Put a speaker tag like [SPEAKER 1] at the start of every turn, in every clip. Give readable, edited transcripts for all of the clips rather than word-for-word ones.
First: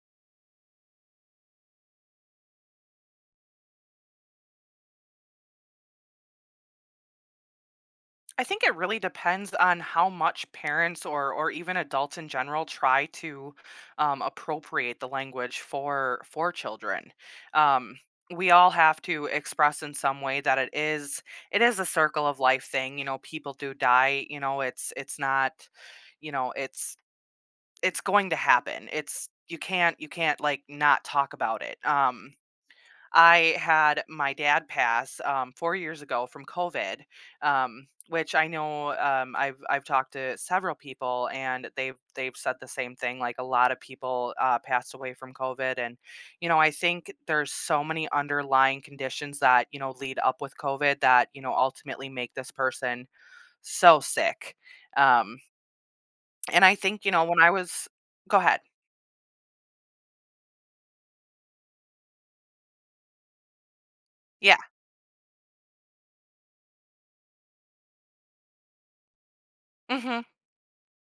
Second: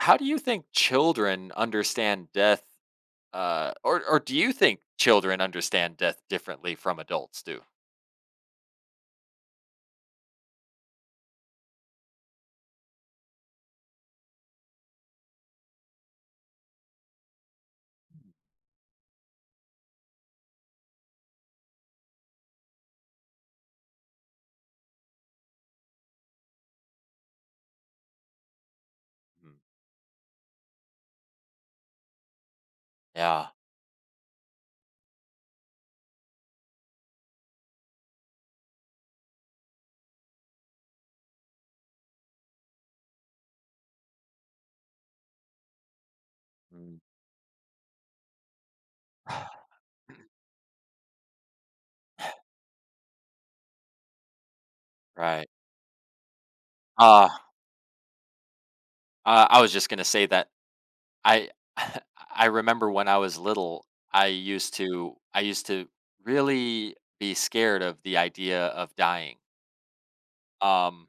[SPEAKER 1] How do you think children understand death, or do you think children understand death differently from adults do?
[SPEAKER 2] I think it really depends on how much parents or even adults in general try to appropriate the language for children. Um, we all have to express in some way that it is a circle of life thing. You know, people do die. You know, it's not. You know, it's going to happen. It's
[SPEAKER 1] Mm,
[SPEAKER 2] you can't like not talk about it. Um,
[SPEAKER 1] yeah.
[SPEAKER 2] I had my dad pass 4 years ago from COVID, which I know. I've talked to several people, and they've said the same thing. Like, a lot of people passed away from COVID, and, you know, I
[SPEAKER 1] Mm.
[SPEAKER 2] think there's so many underlying conditions that, you know, lead up with COVID that, you know, ultimately make this person so sick. Um,
[SPEAKER 1] Right.
[SPEAKER 2] and I think, you know,
[SPEAKER 1] Uh,
[SPEAKER 2] when I was— go ahead.
[SPEAKER 1] I was just gonna say that I I remember when I was little, I
[SPEAKER 2] Yeah.
[SPEAKER 1] used to I used to really be scared of the idea of dying.
[SPEAKER 2] Hmm.
[SPEAKER 1] Um,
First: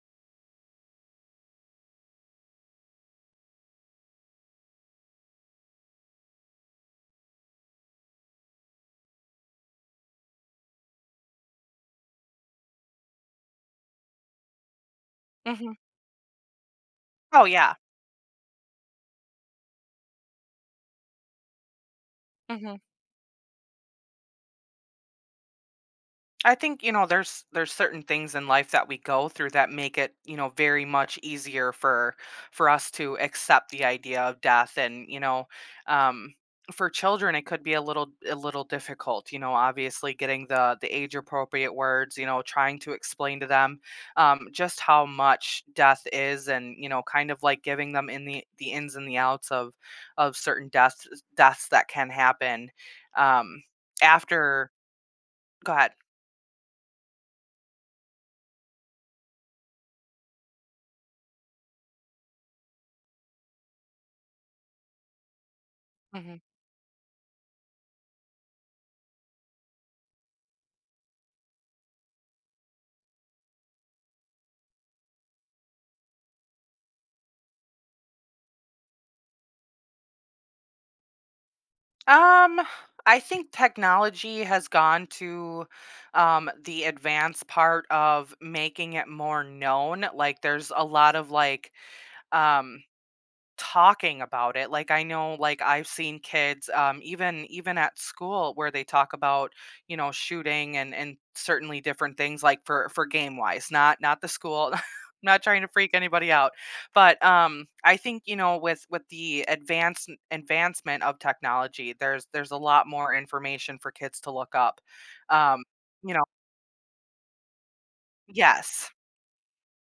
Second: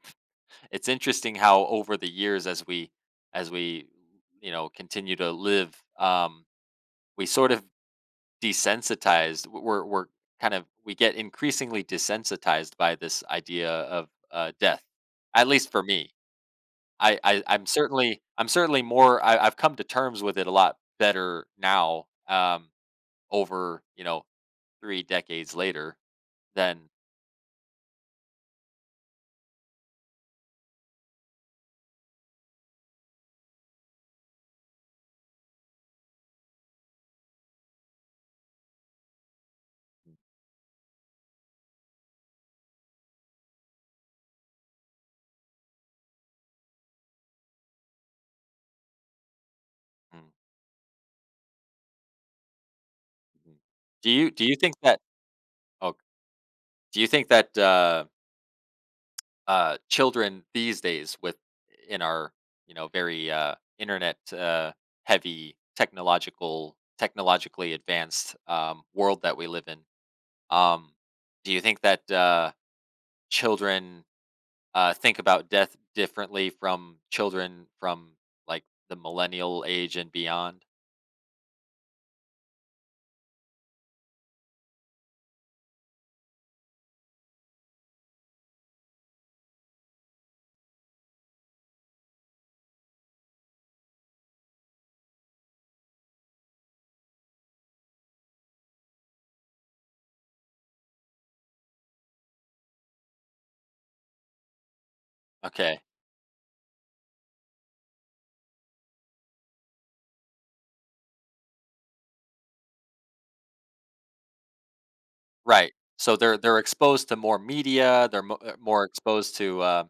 [SPEAKER 1] it's interesting how over the years as we you know continue to live, we sort of desensitized. We're kind of we get increasingly desensitized by this idea of death. At least
[SPEAKER 2] Hmm.
[SPEAKER 1] for me, I
[SPEAKER 2] Oh, yeah.
[SPEAKER 1] I'm certainly more. I've come to terms with it a lot better now.
[SPEAKER 2] Mm-hmm.
[SPEAKER 1] Over you know three decades later
[SPEAKER 2] I
[SPEAKER 1] than.
[SPEAKER 2] think, you know, there's certain things in life that we go through that make it, you know, very much easier for us to accept the idea of death. And, you know, um for children it could be a little difficult, you know, obviously getting the age appropriate words, you know, trying to explain to them just how much death is. And, you know, kind of like giving them in the ins and the outs of
[SPEAKER 1] Mhm,
[SPEAKER 2] of certain deaths that can happen
[SPEAKER 1] mhm.
[SPEAKER 2] um
[SPEAKER 1] Do you
[SPEAKER 2] after—
[SPEAKER 1] think that?
[SPEAKER 2] go ahead.
[SPEAKER 1] Oh, do you think that? Children these days with in our you know very internet heavy technologically advanced world that we live in um, do you think that children think about death differently from children from like the millennial age and beyond?
[SPEAKER 2] Um, I think technology has gone to the advanced part of making it more known. Like, there's a lot of, like, um, talking about it. Like, I know, like, I've seen kids even at school where they talk about, you know, shooting and certainly different things, like for game wise, not the school. I'm not trying to
[SPEAKER 1] Okay,
[SPEAKER 2] freak anybody out. But I think, you know, with the advanced advancement of technology, there's a lot more information for kids to look up. um
[SPEAKER 1] right,
[SPEAKER 2] you
[SPEAKER 1] so
[SPEAKER 2] know
[SPEAKER 1] they're exposed to more media, they're more
[SPEAKER 2] yes.
[SPEAKER 1] exposed to uh,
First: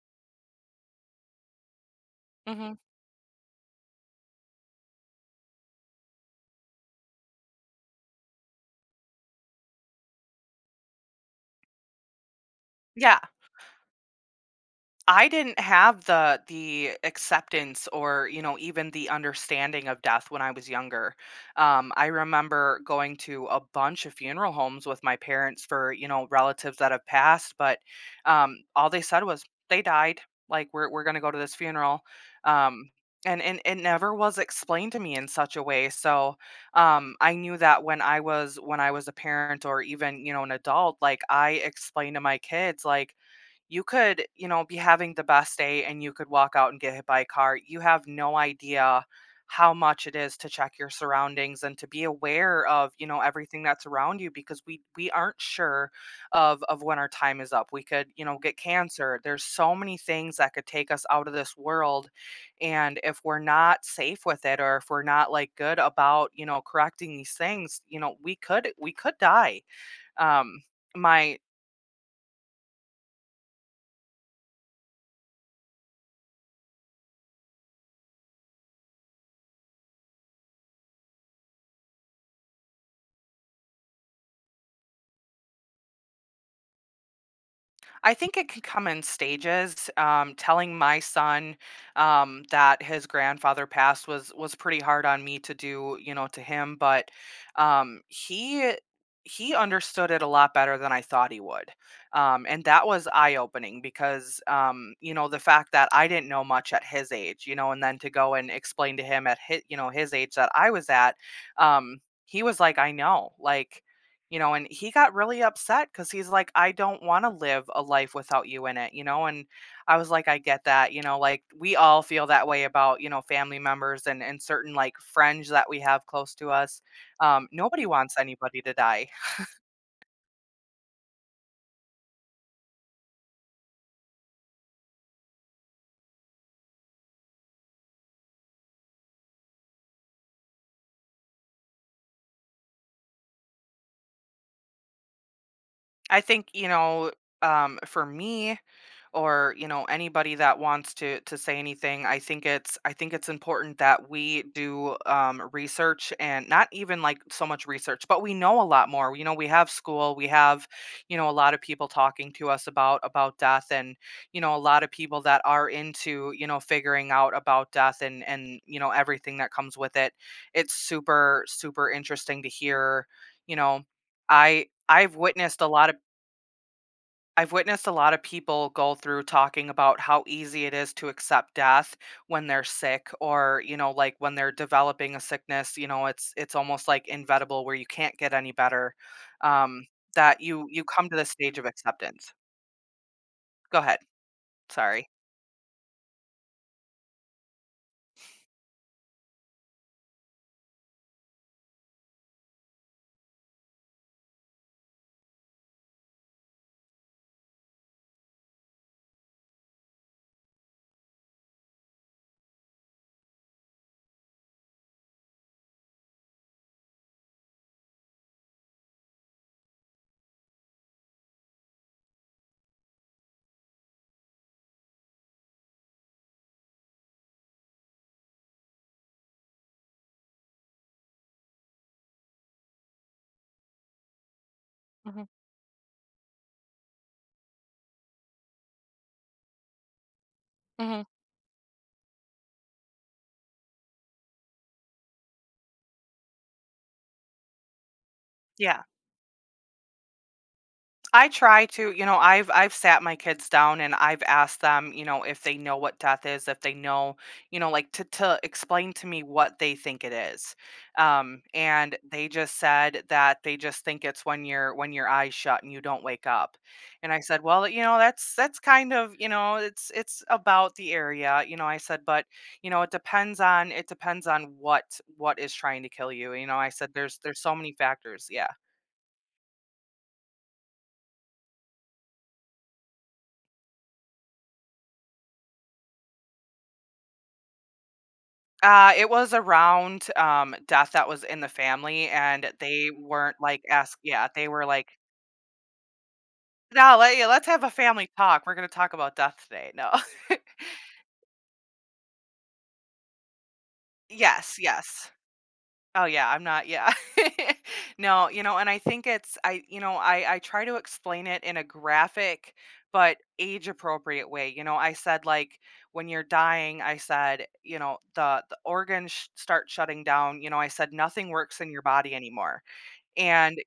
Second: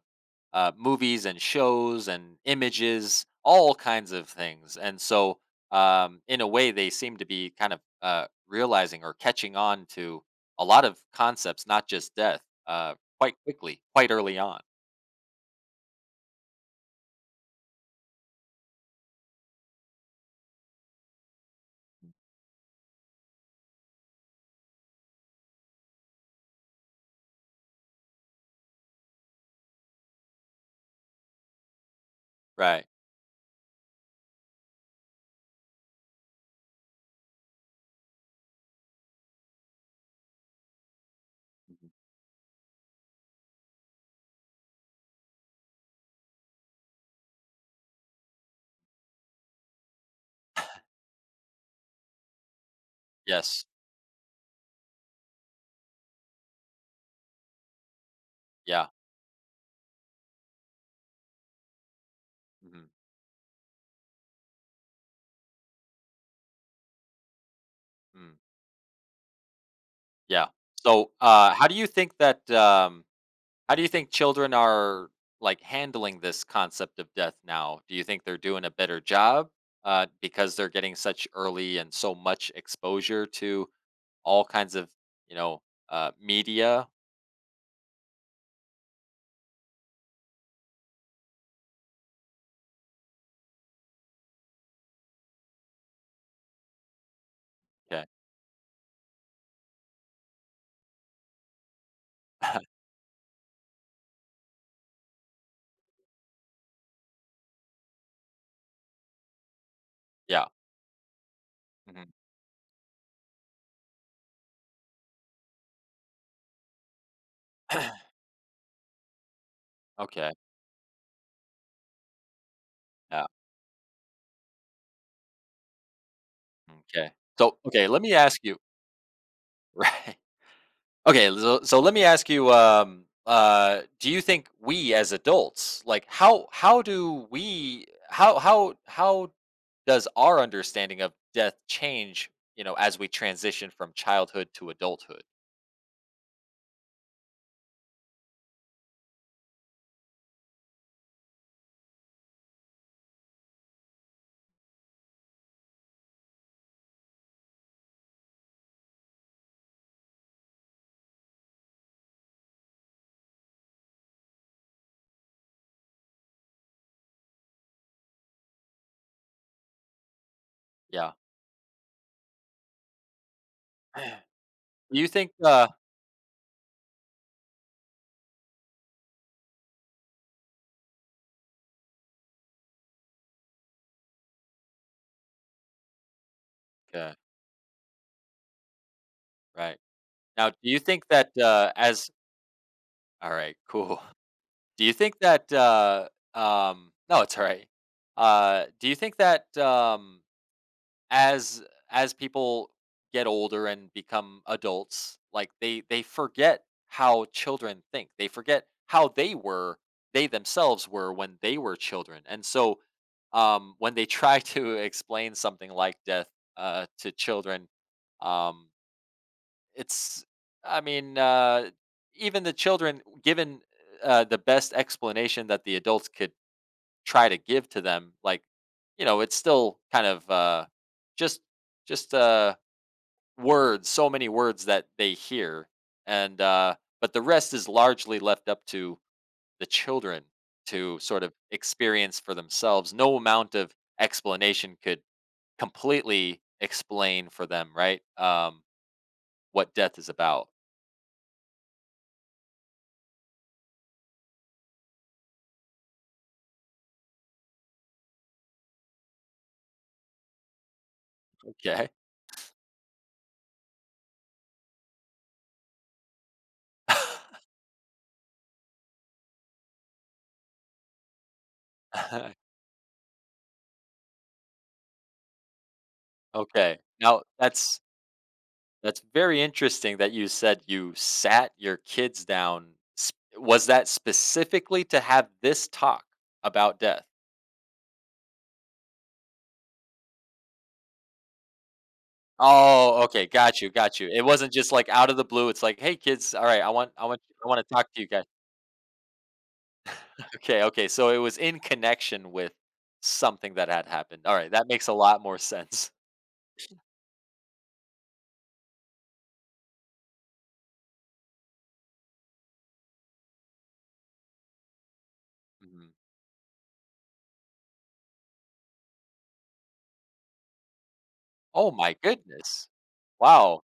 [SPEAKER 1] uh, movies and shows and
[SPEAKER 2] Hmm.
[SPEAKER 1] images, all kinds of things. And so, in a way, they seem to be kind of realizing or catching on to a lot of concepts, not just death,
[SPEAKER 2] Yeah.
[SPEAKER 1] quite quickly, quite early on.
[SPEAKER 2] I didn't have the acceptance or, you know, even the understanding of death when I was younger. I remember going to a bunch of funeral homes with my parents for, you know, relatives that have passed, but all they said was they died. Like, we're gonna go to this funeral.
[SPEAKER 1] Right.
[SPEAKER 2] Um, and it never was explained to me in such a way. So I knew that when I was a parent or even, you know, an adult. Like, I
[SPEAKER 1] Mhm.
[SPEAKER 2] explained to my kids, like, you could, you know, be having the best day and you could walk out and get hit by a car. You have no idea how much it is to check your surroundings and to be aware of, you know, everything
[SPEAKER 1] Yes.
[SPEAKER 2] that's around you, because we aren't sure of when our time is up. We could, you know, get
[SPEAKER 1] Yeah.
[SPEAKER 2] cancer. There's so many things that could take us out of this world.
[SPEAKER 1] Hmm.
[SPEAKER 2] And if we're not safe with it, or if we're not, like, good about, you know, correcting these things, you know,
[SPEAKER 1] Mm.
[SPEAKER 2] we could die.
[SPEAKER 1] Yeah.
[SPEAKER 2] Um
[SPEAKER 1] So,
[SPEAKER 2] my
[SPEAKER 1] how do you think that? How do you think children are like handling this concept of death now? Do you think they're doing a better job because they're getting such early and so much exposure to all kinds of you know media?
[SPEAKER 2] I think it can come in stages. Telling my son that his grandfather passed was pretty hard on me to do, you know, to him. But um,
[SPEAKER 1] Okay,
[SPEAKER 2] he he understood it a lot better than I thought he would, and that was eye opening, because you know, the fact that I didn't know much at his age, you know, and then to go and explain to him at, his you know, his age
[SPEAKER 1] yeah.
[SPEAKER 2] that I was at. Um,
[SPEAKER 1] Mhm.
[SPEAKER 2] he was like, I know, like, you know. And he got really upset because he's like, "I don't wanna live a life without you in it," you know. And I was like,
[SPEAKER 1] Okay,
[SPEAKER 2] "I get that," you know, like, we all feel that way about, you know,
[SPEAKER 1] yeah.
[SPEAKER 2] family members and certain, like, friends that we have close to us.
[SPEAKER 1] Okay.
[SPEAKER 2] Um,
[SPEAKER 1] So
[SPEAKER 2] nobody
[SPEAKER 1] okay, let me
[SPEAKER 2] wants
[SPEAKER 1] ask you.
[SPEAKER 2] anybody to die.
[SPEAKER 1] Right. Okay, so, let me ask you do you think we as adults like how do we how does our understanding of death change, you know, as we transition from childhood to adulthood?
[SPEAKER 2] I think, you know, for me, or, you know, anybody that wants to say anything, I think it's important that we do research. And not even like so much research, but we know a lot more. You know, we have school, we have, you know, a lot of people talking to us about death. And, you know, a lot of people that are into, you know, figuring out about death, and, you know, everything that comes with it. It's
[SPEAKER 1] Yeah.
[SPEAKER 2] super super interesting to hear. You know, i
[SPEAKER 1] Do you
[SPEAKER 2] i've
[SPEAKER 1] think
[SPEAKER 2] witnessed a lot of I've witnessed a lot of people go through talking about how easy it is to accept death when they're sick. Or, you know, like, when they're developing a sickness, you know, it's almost like
[SPEAKER 1] okay,
[SPEAKER 2] inevitable, where you can't get any better.
[SPEAKER 1] right.
[SPEAKER 2] Um, that
[SPEAKER 1] Now, do
[SPEAKER 2] you
[SPEAKER 1] you
[SPEAKER 2] you
[SPEAKER 1] think
[SPEAKER 2] come to the
[SPEAKER 1] that
[SPEAKER 2] stage of
[SPEAKER 1] as
[SPEAKER 2] acceptance.
[SPEAKER 1] all right,
[SPEAKER 2] Go ahead.
[SPEAKER 1] cool. Do you
[SPEAKER 2] Sorry.
[SPEAKER 1] think that no, it's all right. Uh, do you think that as as people get older and become adults, like they forget how children think. They forget how they were, they themselves were when they were children. And so when they try to explain something like death to children, um it's I mean even the children given the best explanation that the adults could try to give to them, like, you know, it's still kind of just just words, so many words that they
[SPEAKER 2] Hmm.
[SPEAKER 1] hear, and but the rest is largely left up to the children to
[SPEAKER 2] Hmm.
[SPEAKER 1] sort of experience for themselves. No amount of explanation could completely explain for them, right?
[SPEAKER 2] Yeah.
[SPEAKER 1] What death is about.
[SPEAKER 2] I try to, you know, I've sat my kids down and I've asked them, you know, if they know what death is, if they know, you know, like, to explain to me what they think it is. Um
[SPEAKER 1] Okay.
[SPEAKER 2] and they just said that they just think it's when your eyes shut and you don't wake up. And I said, "Well, you know, that's kind of, you know, it's about the area." You know, I said, "But, you know, it depends on what is trying to kill you." You know, I
[SPEAKER 1] Okay.
[SPEAKER 2] said there's
[SPEAKER 1] Now
[SPEAKER 2] there's so many
[SPEAKER 1] that's
[SPEAKER 2] factors. Yeah.
[SPEAKER 1] That's very interesting that you said you sat your kids down. S- was that specifically to have this talk about death?
[SPEAKER 2] It was around, death that was in the family, and they
[SPEAKER 1] Oh, okay,
[SPEAKER 2] weren't,
[SPEAKER 1] got
[SPEAKER 2] like,
[SPEAKER 1] you,
[SPEAKER 2] ask
[SPEAKER 1] got you. It
[SPEAKER 2] yeah, they
[SPEAKER 1] wasn't
[SPEAKER 2] were
[SPEAKER 1] just
[SPEAKER 2] like,
[SPEAKER 1] like out of the blue. It's like, hey, kids, all right,
[SPEAKER 2] "No, let yeah, let's
[SPEAKER 1] I
[SPEAKER 2] have
[SPEAKER 1] want
[SPEAKER 2] a
[SPEAKER 1] to talk to you
[SPEAKER 2] family
[SPEAKER 1] guys.
[SPEAKER 2] talk. We're gonna talk about death today." No.
[SPEAKER 1] Okay, okay. So it was in connection with something that had happened. All right,
[SPEAKER 2] Yes,
[SPEAKER 1] that makes a
[SPEAKER 2] yes.
[SPEAKER 1] lot more sense.
[SPEAKER 2] Oh, yeah, I'm not, yeah. No, you know, and I think it's I, you know, I try to explain it in a graphic but age-appropriate way. You know, I said, like,
[SPEAKER 1] Mhm.
[SPEAKER 2] "When you're dying," I said, you know, "The organs sh— start shutting down." You know, I said, "Nothing works
[SPEAKER 1] Oh
[SPEAKER 2] in your
[SPEAKER 1] my
[SPEAKER 2] body anymore."
[SPEAKER 1] goodness!
[SPEAKER 2] And
[SPEAKER 1] Wow.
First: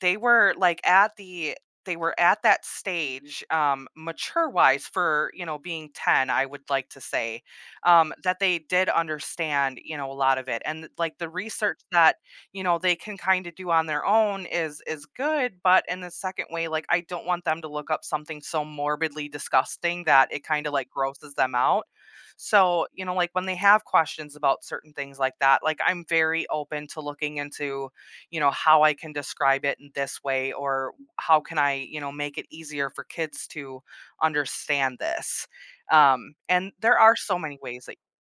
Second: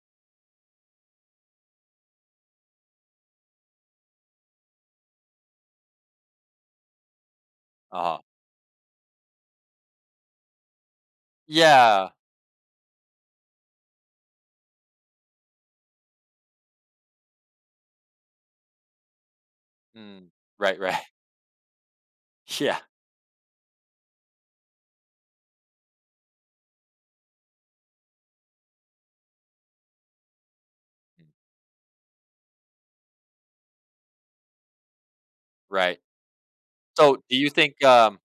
[SPEAKER 2] they were, like, at the— they were at that stage, mature-wise for, you know, being 10, I would like to say,
[SPEAKER 1] Uh huh.
[SPEAKER 2] that they did understand, you know, a lot of it. And, like, the research
[SPEAKER 1] Yeah.
[SPEAKER 2] that, you know, they can kinda do on their own is good, but in the second way, like, I don't want them to look up something so morbidly disgusting
[SPEAKER 1] Mm,
[SPEAKER 2] that it kinda,
[SPEAKER 1] right.
[SPEAKER 2] like,
[SPEAKER 1] Right.
[SPEAKER 2] grosses them out.
[SPEAKER 1] Yeah.
[SPEAKER 2] So, you know, like, when they have questions about certain things like that, like, I'm very open to looking into, you know, how I can describe it in this way, or how can I, you know, make it easier for kids to understand this.
[SPEAKER 1] Right.
[SPEAKER 2] And there are
[SPEAKER 1] So, do
[SPEAKER 2] so
[SPEAKER 1] you
[SPEAKER 2] many
[SPEAKER 1] think?
[SPEAKER 2] ways that—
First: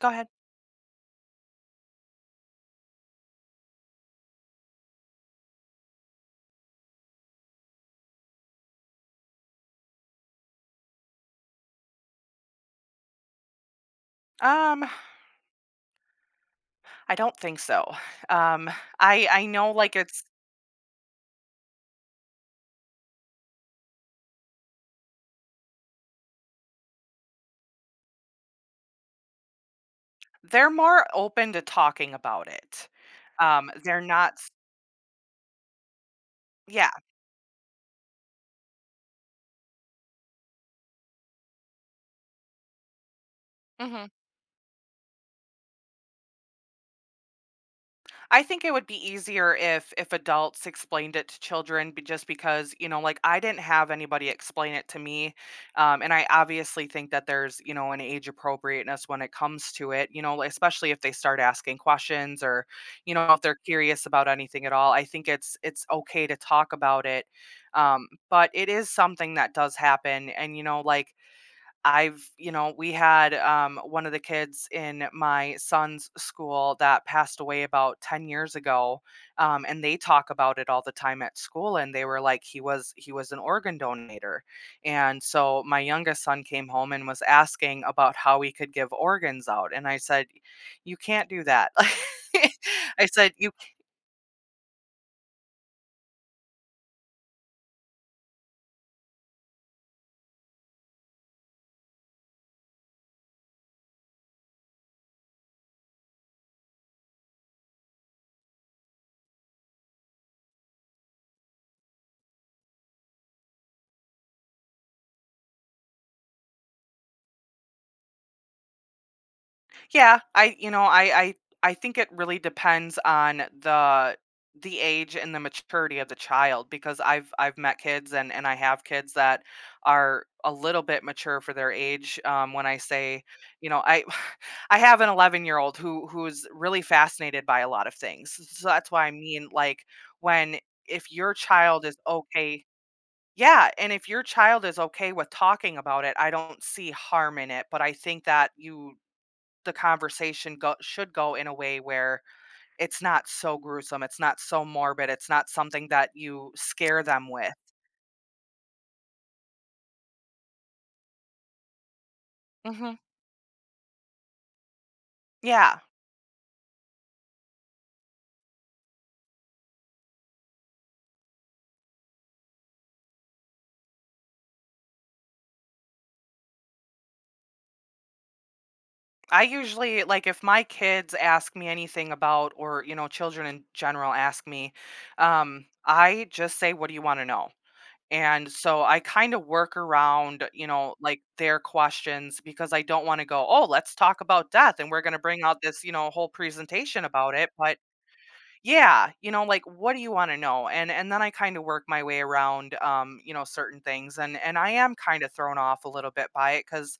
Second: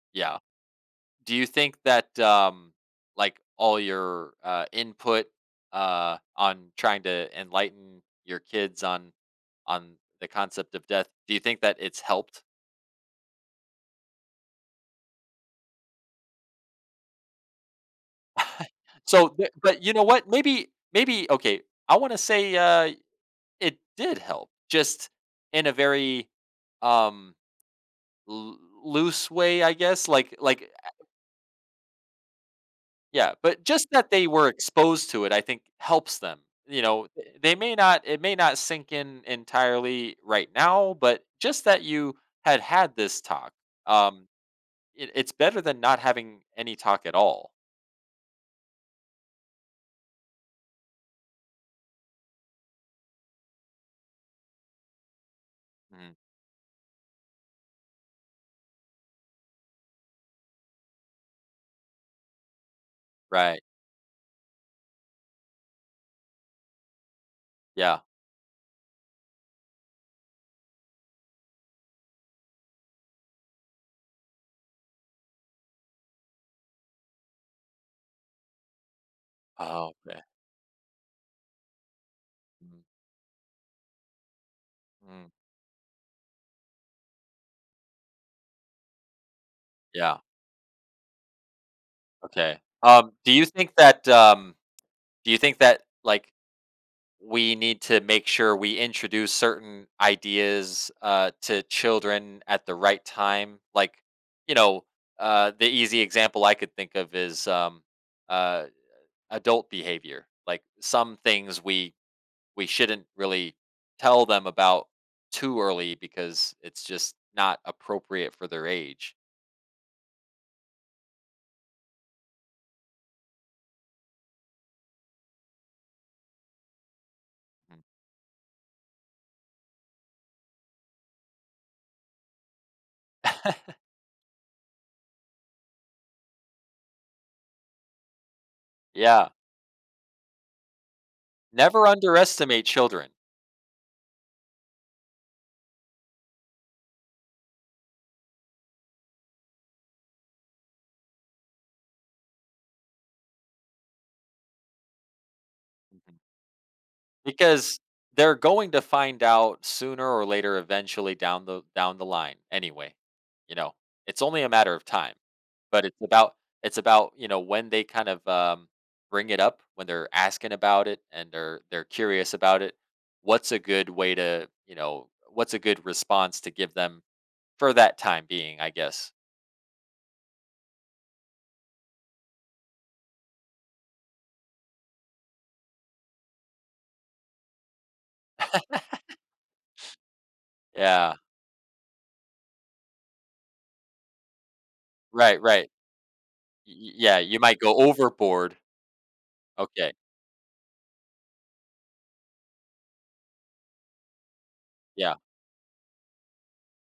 [SPEAKER 2] go ahead.
[SPEAKER 1] Yeah. Do you think that, like, all your, input, on trying to enlighten your kids on the concept of death, do you think that it's helped?
[SPEAKER 2] Um, I don't think so. Um, I
[SPEAKER 1] So,
[SPEAKER 2] I
[SPEAKER 1] th
[SPEAKER 2] know,
[SPEAKER 1] but you
[SPEAKER 2] like,
[SPEAKER 1] know
[SPEAKER 2] it's
[SPEAKER 1] what? Maybe maybe okay, I wanna say, it did help, just in a very, um, l loose way, I guess,
[SPEAKER 2] they're
[SPEAKER 1] like
[SPEAKER 2] more open to talking about it.
[SPEAKER 1] yeah, but just
[SPEAKER 2] They're
[SPEAKER 1] that they
[SPEAKER 2] not
[SPEAKER 1] were
[SPEAKER 2] s
[SPEAKER 1] exposed to it, I think helps them. You
[SPEAKER 2] Yeah.
[SPEAKER 1] know, th- they may not it may not sink in entirely right now, but just that you had had this talk,
[SPEAKER 2] Mhm.
[SPEAKER 1] um, it, it's better than not having any talk at all.
[SPEAKER 2] I think it would be easier if adults explained it to children. Be— just because, you know, like, I didn't have anybody explain it to me, and
[SPEAKER 1] Mm,
[SPEAKER 2] I obviously think that there's, you know, an age appropriateness when it comes to it. You know, like, especially if they start asking questions, or, you know, if they're
[SPEAKER 1] right?
[SPEAKER 2] curious about anything at all, I think it's okay to talk about it,
[SPEAKER 1] Yeah.
[SPEAKER 2] but it is something that does happen. And, you know, like, I've, you know, we had one of the kids in my son's school that passed away about 10 years ago. And
[SPEAKER 1] Oh,
[SPEAKER 2] they
[SPEAKER 1] okay.
[SPEAKER 2] talk about it all the time at school. And they were like, he
[SPEAKER 1] Mm,
[SPEAKER 2] was— he was an organ donator. And
[SPEAKER 1] mm,
[SPEAKER 2] so my youngest son came home and was asking about how we could give organs out. And I
[SPEAKER 1] yeah.
[SPEAKER 2] said, you can't do that.
[SPEAKER 1] Okay.
[SPEAKER 2] I
[SPEAKER 1] Do
[SPEAKER 2] said,
[SPEAKER 1] you
[SPEAKER 2] you—
[SPEAKER 1] think that? Do you think that like we need to make sure we introduce certain ideas to children at the right time. Like, you know, the easy example I could think of is uh, adult behavior. Like some things we shouldn't really tell them about too early because it's just not appropriate for their age.
[SPEAKER 2] yeah, I, you know, I think it really depends on the age and the maturity of the child, because I've met kids, and I have kids that are a little bit mature for their age. When I say, you
[SPEAKER 1] Mhm.
[SPEAKER 2] know, I— I have an 11-year-old who's really fascinated by a lot of things. So that's why I
[SPEAKER 1] Yeah,
[SPEAKER 2] mean, like, when if your child
[SPEAKER 1] never
[SPEAKER 2] is okay
[SPEAKER 1] underestimate children.
[SPEAKER 2] yeah, and if your child is okay with talking about it, I don't see harm in it. But I think that you— the conversation go should go in a way where it's not so gruesome, it's not so morbid, it's not something that
[SPEAKER 1] Mm-hmm.
[SPEAKER 2] you scare them with.
[SPEAKER 1] Because they're going to find out sooner or later eventually down the line anyway.
[SPEAKER 2] Mhm.
[SPEAKER 1] You know, it's only a matter of time.
[SPEAKER 2] Yeah.
[SPEAKER 1] But you know, when they kind of bring it up, when they're asking about it and they're curious about it, what's a good way to, you know, what's a good response to give them for that time being, I guess.
[SPEAKER 2] I usually, like, if my kids ask me anything about, or, you know, children in general ask me, I just say, "What do you wanna know?" And so I kinda work around, you know,
[SPEAKER 1] Yeah.
[SPEAKER 2] like, their questions, because I don't wanna go, "Oh, let's talk about death, and we're gonna
[SPEAKER 1] Right,
[SPEAKER 2] bring out
[SPEAKER 1] right.
[SPEAKER 2] this, you know, whole
[SPEAKER 1] Y- y-
[SPEAKER 2] presentation
[SPEAKER 1] yeah,
[SPEAKER 2] about
[SPEAKER 1] you
[SPEAKER 2] it."
[SPEAKER 1] might go
[SPEAKER 2] But
[SPEAKER 1] overboard.
[SPEAKER 2] yeah, you know, like,
[SPEAKER 1] Okay.
[SPEAKER 2] what do you want to know? And then I kind of work my way around, you know, certain things. And I am
[SPEAKER 1] Yeah,
[SPEAKER 2] kind of thrown off a little bit by it because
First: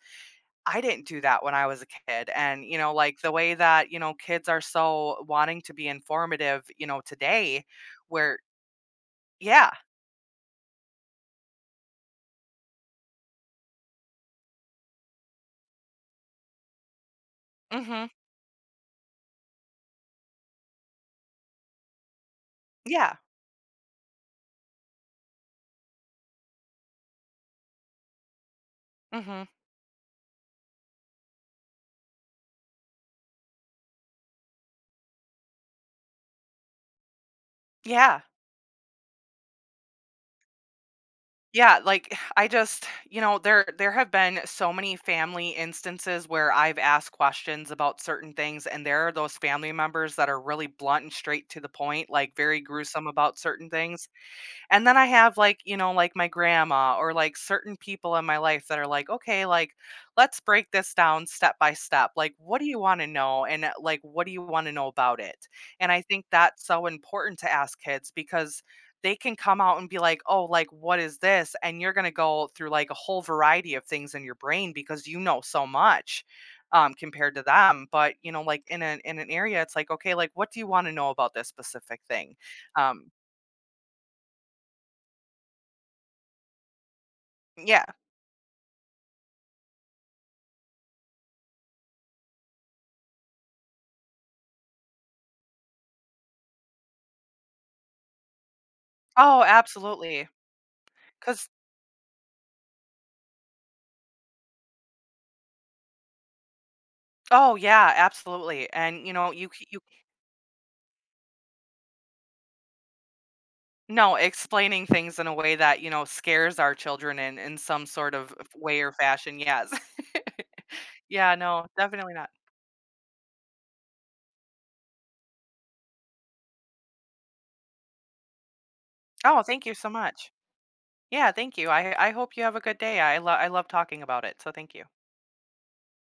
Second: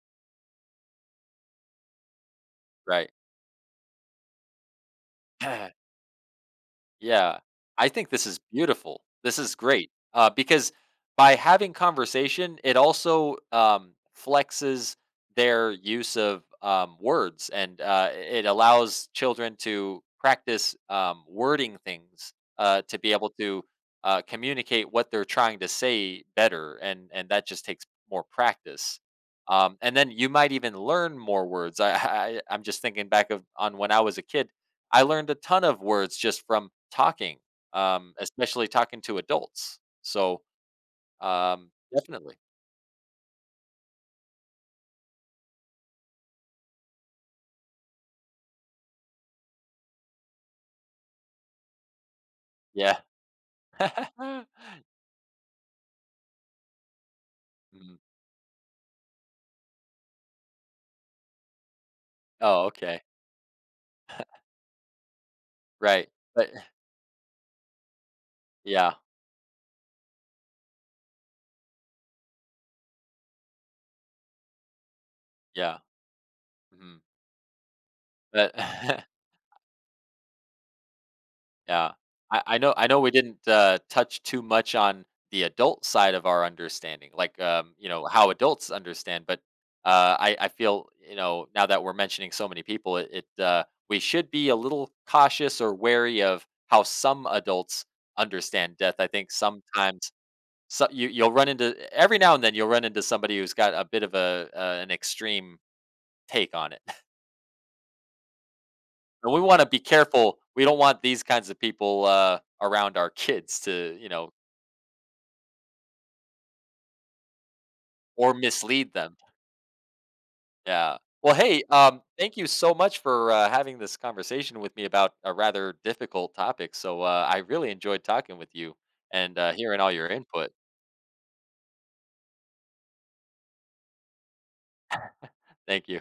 [SPEAKER 2] I didn't do that when I was a kid. And, you know,
[SPEAKER 1] right.
[SPEAKER 2] like, the way that, you know, kids are so wanting to be informative, you know,
[SPEAKER 1] Yeah.
[SPEAKER 2] today,
[SPEAKER 1] I think this
[SPEAKER 2] where—
[SPEAKER 1] is beautiful. This is
[SPEAKER 2] yeah.
[SPEAKER 1] great. Because by having conversation, it also flexes their use of words and
[SPEAKER 2] Hmm.
[SPEAKER 1] it allows children to practice wording things to be
[SPEAKER 2] Yeah.
[SPEAKER 1] able to communicate what they're trying to say better. And that just takes more practice.
[SPEAKER 2] Hmm.
[SPEAKER 1] And then you might even learn more words. I I'm just thinking back of on when I was a kid. I learned a ton of words just from talking,
[SPEAKER 2] Yeah.
[SPEAKER 1] especially talking to adults. So,
[SPEAKER 2] Yeah, like,
[SPEAKER 1] definitely.
[SPEAKER 2] I just, you know, there have been so many family instances where I've asked questions about certain things, and there are those family members that are really blunt and straight to the point, like, very
[SPEAKER 1] Yeah.
[SPEAKER 2] gruesome about certain things. And then I have, like, you know, like, my grandma, or, like, certain
[SPEAKER 1] Mhm.
[SPEAKER 2] people in my life that are like, okay, like, let's break this down step by step. Like, what do
[SPEAKER 1] Oh,
[SPEAKER 2] you want
[SPEAKER 1] okay.
[SPEAKER 2] to know? And, like, what do you want to know about it? And I
[SPEAKER 1] Right.
[SPEAKER 2] think
[SPEAKER 1] But
[SPEAKER 2] that's so important to ask kids, because
[SPEAKER 1] yeah,
[SPEAKER 2] they can come out and be like, oh, like, what is this? And you're going to go through, like, a whole variety of things in your brain, because you know so
[SPEAKER 1] yeah.
[SPEAKER 2] much
[SPEAKER 1] Mhm.
[SPEAKER 2] compared to them. But, you know,
[SPEAKER 1] But
[SPEAKER 2] like, in an in an area, it's like, okay, like, what do you want to know about this
[SPEAKER 1] Yeah.
[SPEAKER 2] specific thing.
[SPEAKER 1] I know
[SPEAKER 2] um
[SPEAKER 1] we didn't, touch too much on the adult side of our understanding, like,
[SPEAKER 2] yeah.
[SPEAKER 1] you know, how adults understand, but, I feel, you know, now that we're mentioning so many people, it, we should be a little cautious or wary of how some adults understand death. I think
[SPEAKER 2] Oh,
[SPEAKER 1] sometimes
[SPEAKER 2] absolutely.
[SPEAKER 1] so you you'll run
[SPEAKER 2] Cause,
[SPEAKER 1] into every now and then you'll run into somebody who's got a bit of a, an extreme take on it.
[SPEAKER 2] oh, yeah, absolutely. And, you know,
[SPEAKER 1] And we
[SPEAKER 2] you c
[SPEAKER 1] wanna be
[SPEAKER 2] you
[SPEAKER 1] careful. We don't want these kinds of people, around our kids to, you
[SPEAKER 2] no,
[SPEAKER 1] know
[SPEAKER 2] explaining things in a way that, you know, scares our children in some sort of
[SPEAKER 1] or
[SPEAKER 2] way or
[SPEAKER 1] mislead them.
[SPEAKER 2] fashion, yes.
[SPEAKER 1] Yeah.
[SPEAKER 2] Yeah,
[SPEAKER 1] Well, hey,
[SPEAKER 2] no, definitely not.
[SPEAKER 1] thank you so much for having this conversation with me about a rather difficult topic. So I really enjoyed talking with you and
[SPEAKER 2] Oh, thank you
[SPEAKER 1] hearing
[SPEAKER 2] so
[SPEAKER 1] all your
[SPEAKER 2] much.
[SPEAKER 1] input.
[SPEAKER 2] Yeah, thank you. I hope you have a good day. I love talking about it. So thank you.
[SPEAKER 1] Thank you.